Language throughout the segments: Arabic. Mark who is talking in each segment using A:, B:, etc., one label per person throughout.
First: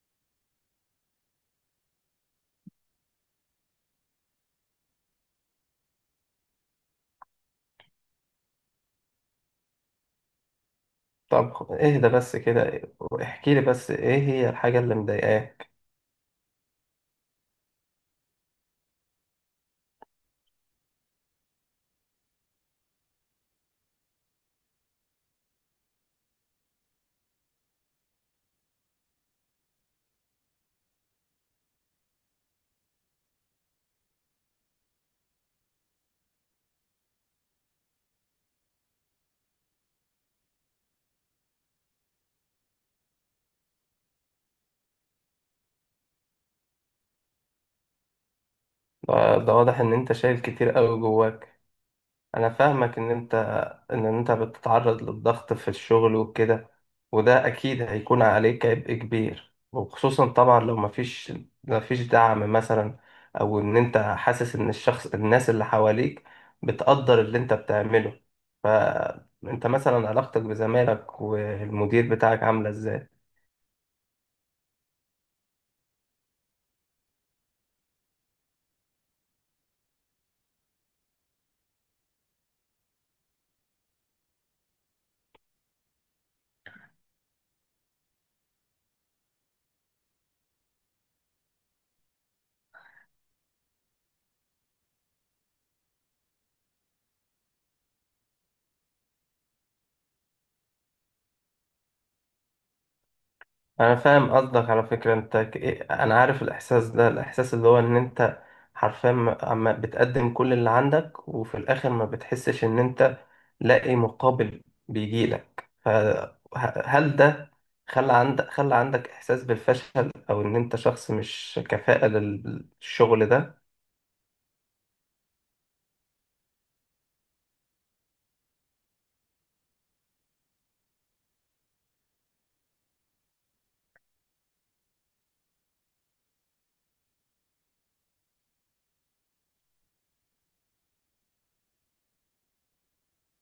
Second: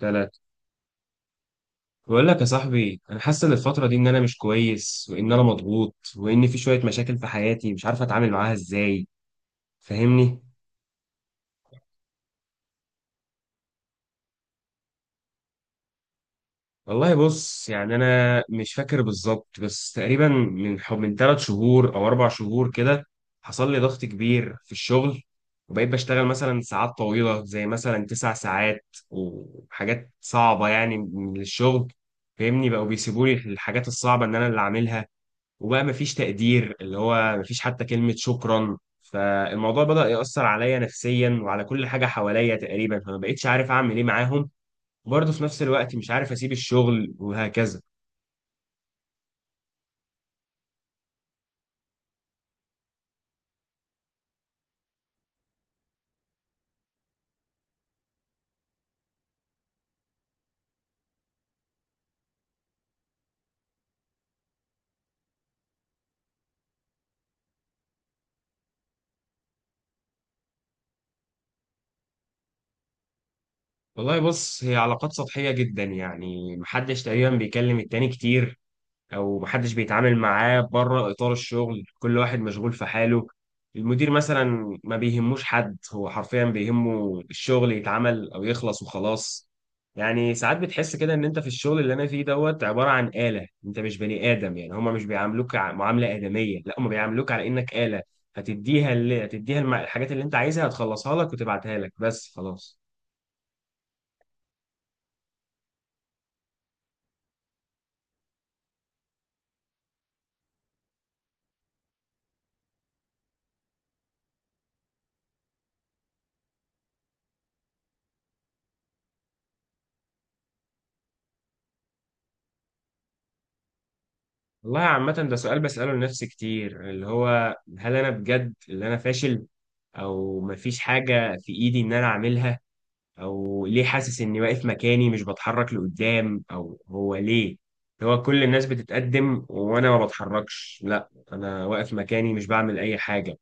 A: ثلاثة. بقول لك يا صاحبي، أنا حاسس إن الفترة دي إن أنا مش كويس، وإن أنا مضغوط، وإن في شوية مشاكل في حياتي مش عارف أتعامل معاها إزاي. فاهمني؟
B: طب اهدى بس كده، واحكي لي بس ايه هي الحاجة اللي مضايقاك؟
A: والله بص، يعني أنا مش فاكر بالظبط، بس تقريبا من 3 شهور أو 4 شهور كده حصل لي ضغط كبير في الشغل. وبقيت بشتغل مثلا ساعات طويلة زي مثلا 9 ساعات وحاجات صعبة يعني من الشغل. فاهمني، بقوا بيسيبوا لي الحاجات الصعبة إن أنا اللي أعملها. وبقى مفيش تقدير، اللي هو مفيش حتى كلمة شكرا، فالموضوع بدأ يأثر عليا نفسيا وعلى كل حاجة حواليا تقريبا، فما بقتش عارف أعمل إيه معاهم. وبرضه في نفس الوقت مش عارف أسيب الشغل وهكذا.
B: ده واضح ان انت شايل كتير قوي جواك. انا فاهمك ان انت بتتعرض للضغط في الشغل وكده. وده اكيد هيكون عليك عبء كبير، وخصوصا طبعا لو مفيش دعم مثلا. او ان انت حاسس ان الناس اللي حواليك بتقدر اللي انت بتعمله. فانت مثلا علاقتك بزمايلك والمدير بتاعك عاملة ازاي؟
A: والله بص، هي علاقات سطحية جدا، يعني محدش تقريبا بيكلم التاني كتير، او محدش بيتعامل معاه بره اطار الشغل، كل واحد مشغول في حاله. المدير مثلا ما بيهموش حد، هو حرفيا بيهمه الشغل يتعمل او يخلص وخلاص. يعني ساعات بتحس كده ان انت في الشغل اللي انا فيه دوت عبارة عن آلة، انت مش بني آدم، يعني هما مش بيعاملوك معاملة آدمية، لا هما بيعاملوك على انك آلة. هتديها اللي هتديها الحاجات اللي انت عايزها هتخلصها لك وتبعتها لك بس خلاص.
B: انا فاهم قصدك على فكرة. انا عارف الاحساس ده، الاحساس اللي هو ان انت حرفيا عم بتقدم كل اللي عندك، وفي الاخر ما بتحسش ان انت لاقي مقابل بيجيلك. فهل ده خلى عندك احساس بالفشل، او ان انت شخص مش كفاءة للشغل ده؟
A: والله عامة ده سؤال بسأله لنفسي كتير، اللي هو هل أنا بجد اللي أنا فاشل؟ أو مفيش حاجة في إيدي إن أنا أعملها؟ أو ليه حاسس إني واقف مكاني مش بتحرك لقدام؟ أو هو ليه اللي هو كل الناس بتتقدم وأنا ما بتحركش؟ لا أنا واقف مكاني مش بعمل أي حاجة.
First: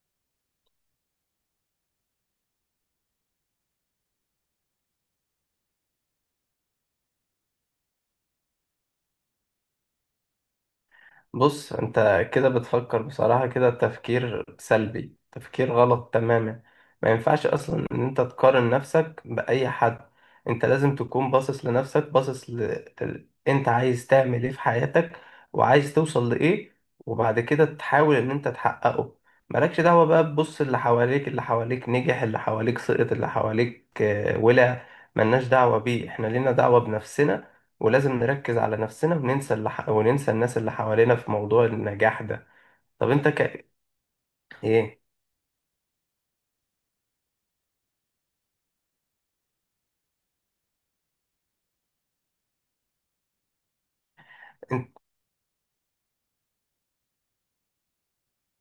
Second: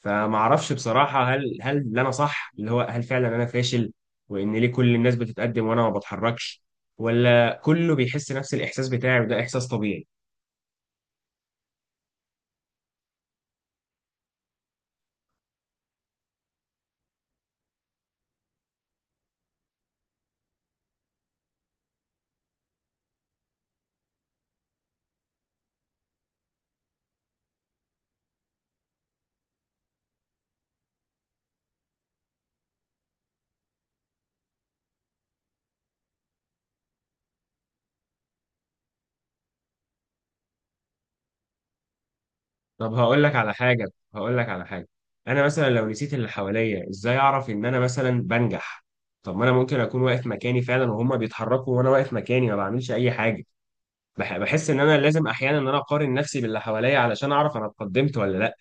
A: فمعرفش بصراحة، هل اللي أنا صح؟ اللي هو هل فعلا أنا فاشل؟ وإن ليه كل الناس بتتقدم وأنا ما بتحركش؟ ولا كله بيحس نفس الإحساس بتاعي وده إحساس طبيعي؟
B: بص، انت كده بتفكر بصراحة، كده تفكير سلبي، تفكير غلط تماما. ما ينفعش اصلا ان انت تقارن نفسك بأي حد. انت لازم تكون باصص لنفسك، انت عايز تعمل ايه في حياتك؟ وعايز توصل لايه؟ وبعد كده تحاول ان انت تحققه. مالكش دعوة بقى تبص اللي حواليك. اللي حواليك نجح، اللي حواليك سقط، اللي حواليك ولا... ملناش دعوة بيه. احنا لينا دعوة بنفسنا. ولازم نركز على نفسنا وننسى وننسى الناس اللي حوالينا في موضوع النجاح ده.
A: طب
B: طب
A: هقول
B: انت
A: لك على
B: ك...
A: حاجة. هقول لك على حاجة.
B: ايه؟
A: أنا مثلا لو نسيت اللي حواليا، إزاي أعرف إن أنا مثلا بنجح؟ طب ما أنا ممكن أكون واقف مكاني فعلا وهما بيتحركوا وأنا واقف مكاني ما بعملش أي حاجة. بحس إن أنا لازم أحيانا إن أنا أقارن نفسي باللي حواليا علشان أعرف أنا اتقدمت ولا لأ.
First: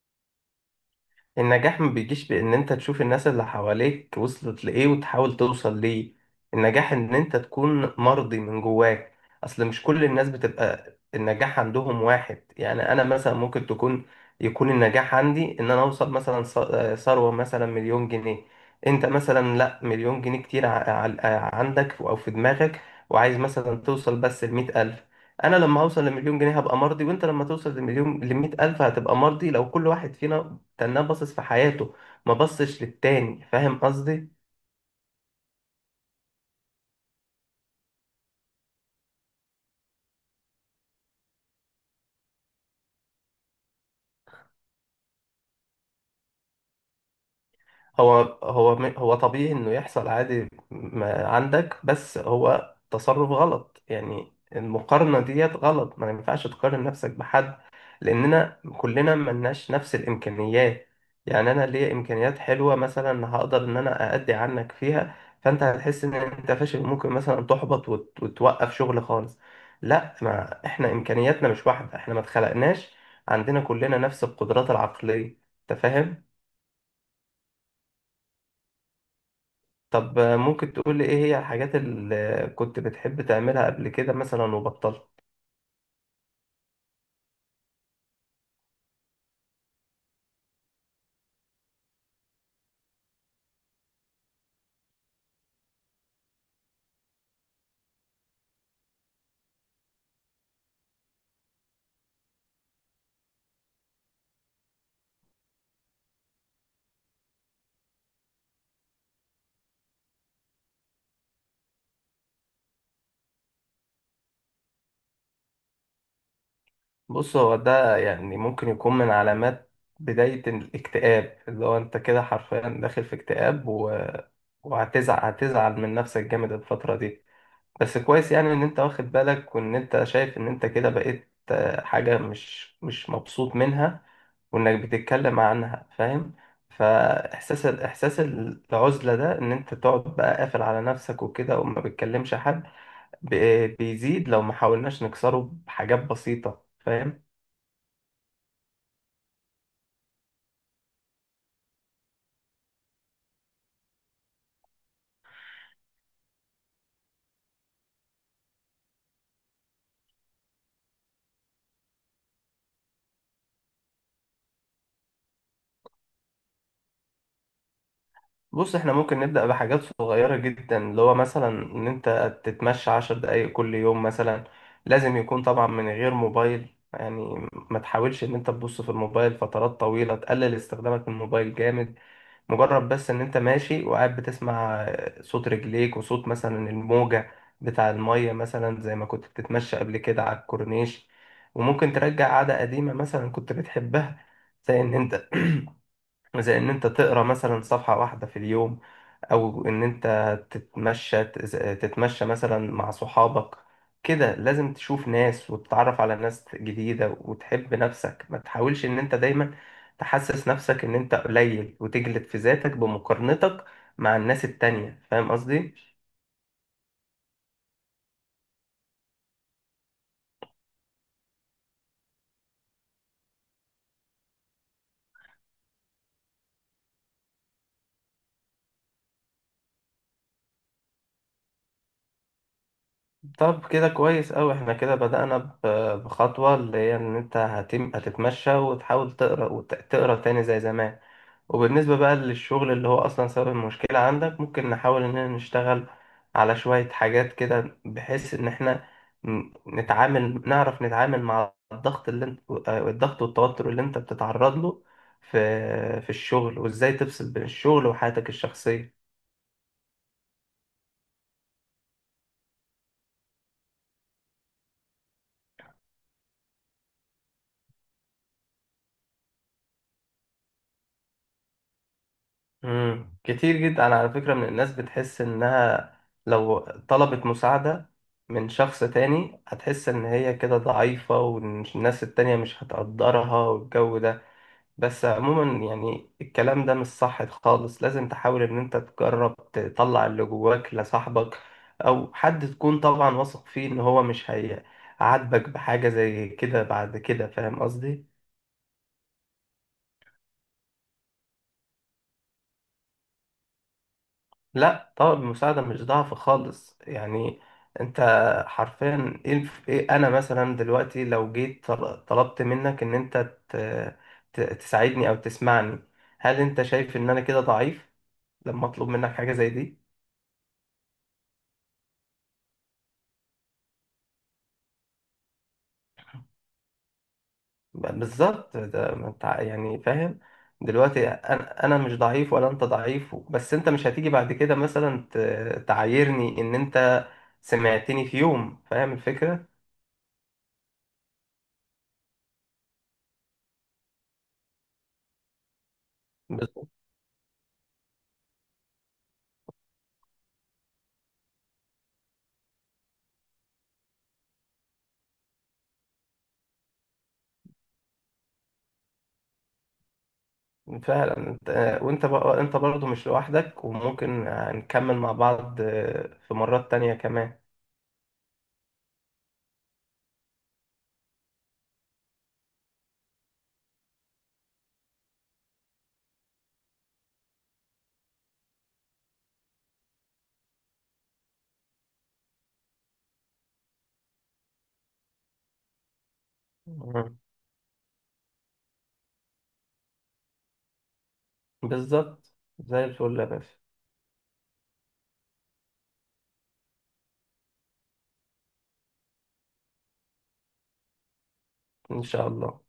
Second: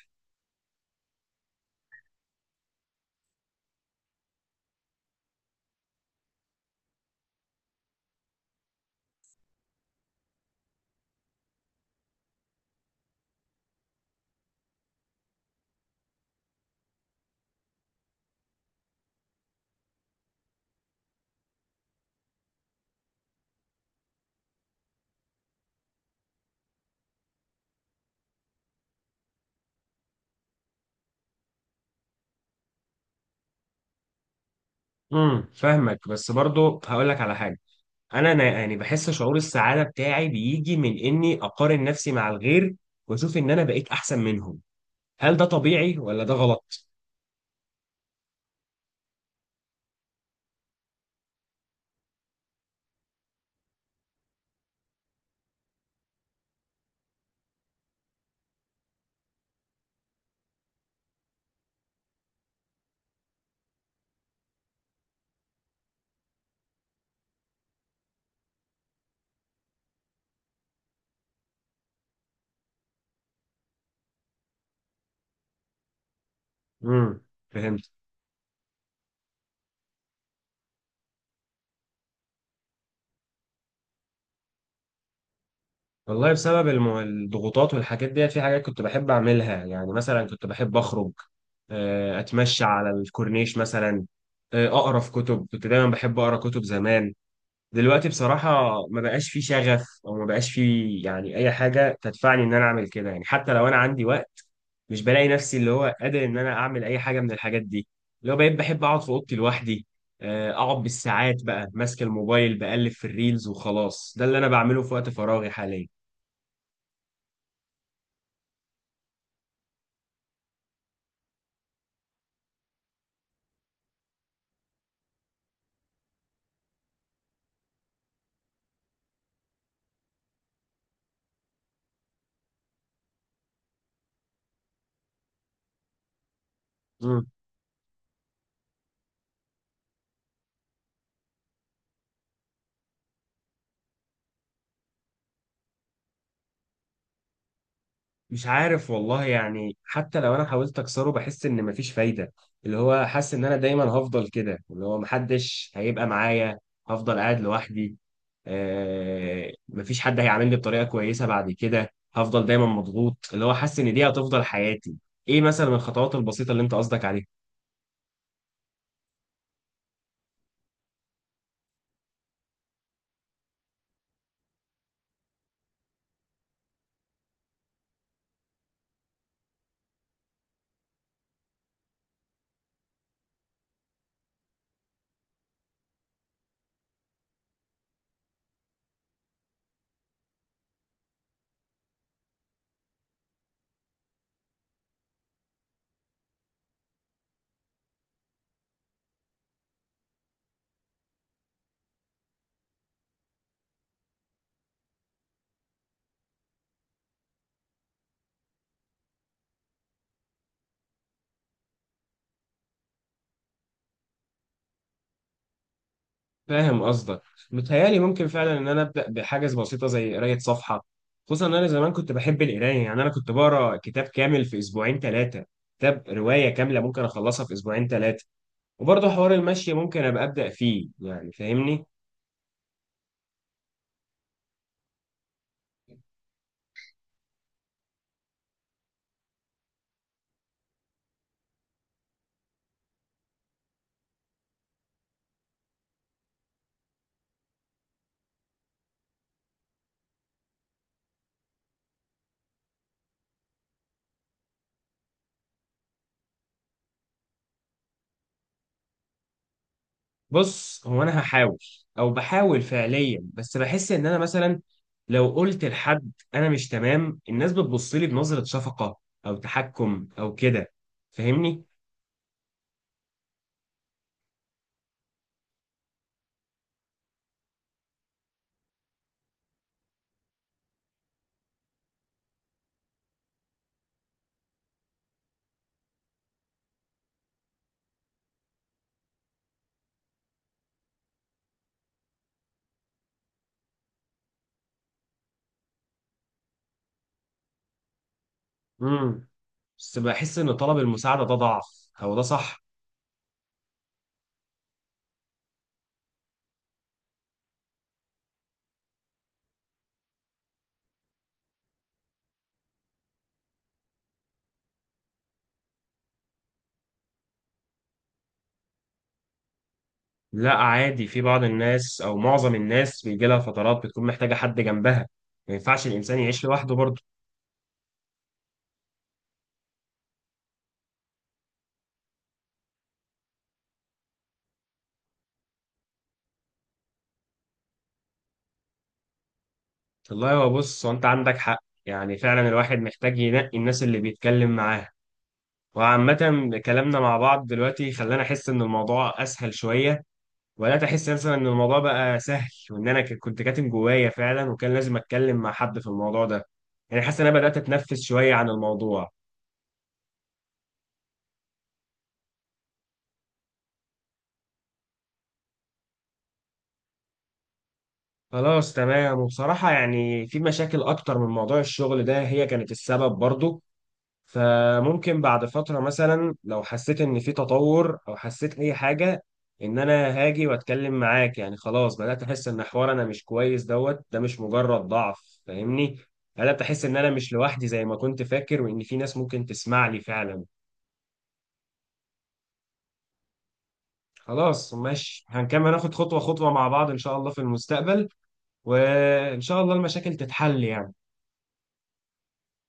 B: النجاح ما بيجيش بإن أنت تشوف الناس اللي حواليك وصلت لإيه وتحاول توصل ليه. النجاح إن أنت تكون مرضي من جواك. أصل مش كل الناس بتبقى النجاح عندهم واحد. يعني أنا مثلا ممكن يكون النجاح عندي إن أنا أوصل مثلا ثروة مثلا مليون جنيه. أنت مثلا لأ، مليون جنيه كتير عندك أو في دماغك. وعايز مثلا توصل بس لمية ألف. أنا لما أوصل لمليون جنيه هبقى مرضي، وأنت لما توصل لمية ألف هتبقى مرضي، لو كل واحد فينا تناه باصص في حياته ما بصش للتاني. فاهم قصدي؟
A: امم، فاهمك، بس برضو هقول لك على حاجة. أنا يعني بحس شعور السعادة بتاعي بيجي من إني أقارن نفسي مع الغير، وأشوف إن أنا بقيت أحسن منهم. هل ده طبيعي ولا ده غلط؟
B: هو طبيعي انه يحصل، عادي ما عندك، بس هو تصرف غلط. يعني المقارنة ديت غلط، ما ينفعش تقارن نفسك بحد. لاننا كلنا ملناش نفس الامكانيات. يعني انا ليا امكانيات حلوه مثلا، هقدر ان انا اادي عنك فيها. فانت هتحس ان انت فاشل، ممكن مثلا تحبط وتوقف شغل خالص. لا، ما احنا امكانياتنا مش واحده، احنا ما اتخلقناش عندنا كلنا نفس القدرات العقليه. انت فاهم؟
A: امم. فهمت.
B: طب ممكن تقول لي ايه هي الحاجات اللي كنت بتحب تعملها قبل كده مثلا وبطلت؟
A: والله بسبب الضغوطات والحاجات ديت في حاجات كنت بحب أعملها. يعني مثلا كنت بحب أخرج، أتمشى على الكورنيش مثلا، أقرأ في كتب، كنت دايما بحب أقرأ كتب زمان. دلوقتي بصراحة ما بقاش في شغف أو ما بقاش في يعني أي حاجة تدفعني إن أنا أعمل كده، يعني حتى لو أنا عندي وقت مش بلاقي نفسي اللي هو قادر إن أنا أعمل أي حاجة من الحاجات دي. اللي هو بقيت بحب أقعد في أوضتي لوحدي، أقعد بالساعات بقى ماسك الموبايل بقلب في الريلز وخلاص، ده اللي أنا بعمله في وقت فراغي حاليا.
B: بص، هو ده يعني ممكن يكون من علامات بداية الاكتئاب، اللي هو انت كده حرفيا داخل في اكتئاب وهتزعل من نفسك جامد الفترة دي. بس كويس، يعني ان انت واخد بالك، وان انت شايف ان انت كده بقيت حاجة مش مبسوط منها، وانك بتتكلم عنها. فاهم؟ احساس العزلة ده ان انت تقعد بقى قافل على نفسك وكده، وما بتكلمش حد بيزيد لو ما حاولناش نكسره بحاجات بسيطة. فاهم؟
A: مش عارف والله، يعني حتى لو انا حاولت اكسره بحس ان مفيش فايده، اللي هو حاسس ان انا دايما هفضل كده، اللي هو محدش هيبقى معايا، هفضل قاعد لوحدي. مفيش حد هيعاملني بطريقه كويسه بعد كده، هفضل دايما مضغوط، اللي هو حاسس ان دي هتفضل حياتي. ايه مثلا الخطوات البسيطه اللي انت قصدك عليها؟
B: بص، احنا ممكن نبدأ بحاجات صغيرة جدا، اللي هو مثلا ان انت تتمشى 10 دقايق كل يوم مثلا. لازم يكون طبعا من غير موبايل، يعني ما تحاولش ان انت تبص في الموبايل فترات طويلة. تقلل استخدامك للموبايل جامد. مجرد بس ان انت ماشي وقاعد بتسمع صوت رجليك وصوت مثلا الموجة بتاع المية مثلا، زي ما كنت بتتمشى قبل كده على الكورنيش. وممكن ترجع عادة قديمة مثلا كنت بتحبها، زي ان انت زي ان انت تقرا مثلا صفحة واحدة في اليوم، او ان انت تتمشى تتمشى مثلا مع صحابك. كده لازم تشوف ناس وتتعرف على ناس جديدة وتحب نفسك. ما تحاولش ان انت دايما تحسس نفسك ان انت قليل وتجلد في ذاتك بمقارنتك مع الناس التانية. فاهم قصدي؟
A: فاهم قصدك. متهيألي ممكن فعلا ان انا ابدا بحاجز بسيطه زي قرايه صفحه، خصوصا ان انا زمان كنت بحب القرايه، يعني انا كنت بقرا كتاب كامل في اسبوعين ثلاثه، كتاب روايه كامله ممكن اخلصها في اسبوعين ثلاثه. وبرضه حوار المشي ممكن ابقى ابدا فيه، يعني فاهمني.
B: طب كده كويس أوي، احنا كده بدأنا بخطوة، اللي هي ان انت هتتمشى وتحاول تقرا وتقرا تاني زي زمان. وبالنسبة بقى للشغل اللي هو أصلا سبب المشكلة عندك، ممكن نحاول إننا نشتغل على شوية حاجات كده، بحيث إن إحنا ن- نتعامل نعرف نتعامل مع الضغط، اللي انت آه، الضغط والتوتر اللي أنت بتتعرض له في الشغل، وإزاي تفصل بين الشغل وحياتك الشخصية.
A: بص، هو انا هحاول او بحاول فعليا، بس بحس ان انا مثلا لو قلت لحد انا مش تمام، الناس بتبص لي بنظره شفقه او تحكم او كده، فاهمني.
B: مم. كتير جدا على فكرة من الناس بتحس إنها لو طلبت مساعدة من شخص تاني هتحس إن هي كده ضعيفة، والناس التانية مش هتقدرها والجو ده. بس عموما يعني الكلام ده مش صح خالص. لازم تحاول ان انت تجرب تطلع اللي جواك لصاحبك او حد تكون طبعا واثق فيه ان هو مش هيعاتبك بحاجة زي كده بعد كده. فاهم قصدي؟
A: امم بس بحس ان طلب المساعده ده ضعف، هو ده صح؟
B: لا طبعا، المساعدة مش ضعف خالص. يعني انت حرفيا ايه الف- إيه انا مثلا دلوقتي لو جيت طلبت منك ان انت ت- تساعدني او تسمعني، هل انت شايف ان انا كده ضعيف لما اطلب منك حاجة زي دي؟
A: لا، عادي، في بعض الناس او معظم الناس بيجي لها فترات بتكون محتاجه حد جنبها، ما ينفعش الانسان يعيش لوحده برضه.
B: بالظبط ده. ما انت يعني فاهم. دلوقتي انا مش ضعيف ولا انت ضعيف، بس انت مش هتيجي بعد كده مثلا تعايرني ان انت سمعتني في يوم. فاهم الفكرة؟
A: والله هو بص، هو انت عندك حق، يعني فعلا الواحد محتاج ينقي الناس اللي بيتكلم معاها، وعامة
B: بس-
A: كلامنا مع بعض دلوقتي خلاني أحس إن الموضوع أسهل شوية. ولا تحس مثلا إن الموضوع بقى سهل وإن أنا كنت كاتم جوايا فعلا، وكان لازم أتكلم مع حد في الموضوع ده؟ يعني حاسس إن أنا بدأت أتنفس شوية عن الموضوع.
B: فعلا انت. وانت بقى انت برضه مش لوحدك، وممكن نكمل مع بعض في مرات تانية كمان.
A: خلاص تمام، وبصراحة يعني في مشاكل أكتر من موضوع الشغل ده هي كانت السبب برضو، فممكن بعد فترة مثلا لو حسيت إن في تطور أو حسيت أي حاجة إن أنا هاجي وأتكلم معاك. يعني خلاص بدأت أحس إن حوار أنا مش كويس دوت ده مش مجرد ضعف، فاهمني. بدأت أحس إن أنا
B: مم.
A: مش لوحدي زي ما كنت فاكر، وإن في ناس ممكن تسمع لي فعلا.
B: بالظبط. زي الفل يا باشا.
A: خلاص ماشي، هنكمل ناخد خطوة خطوة مع بعض إن شاء الله في المستقبل، وإن شاء الله المشاكل تتحل يعني.
B: ان شاء الله.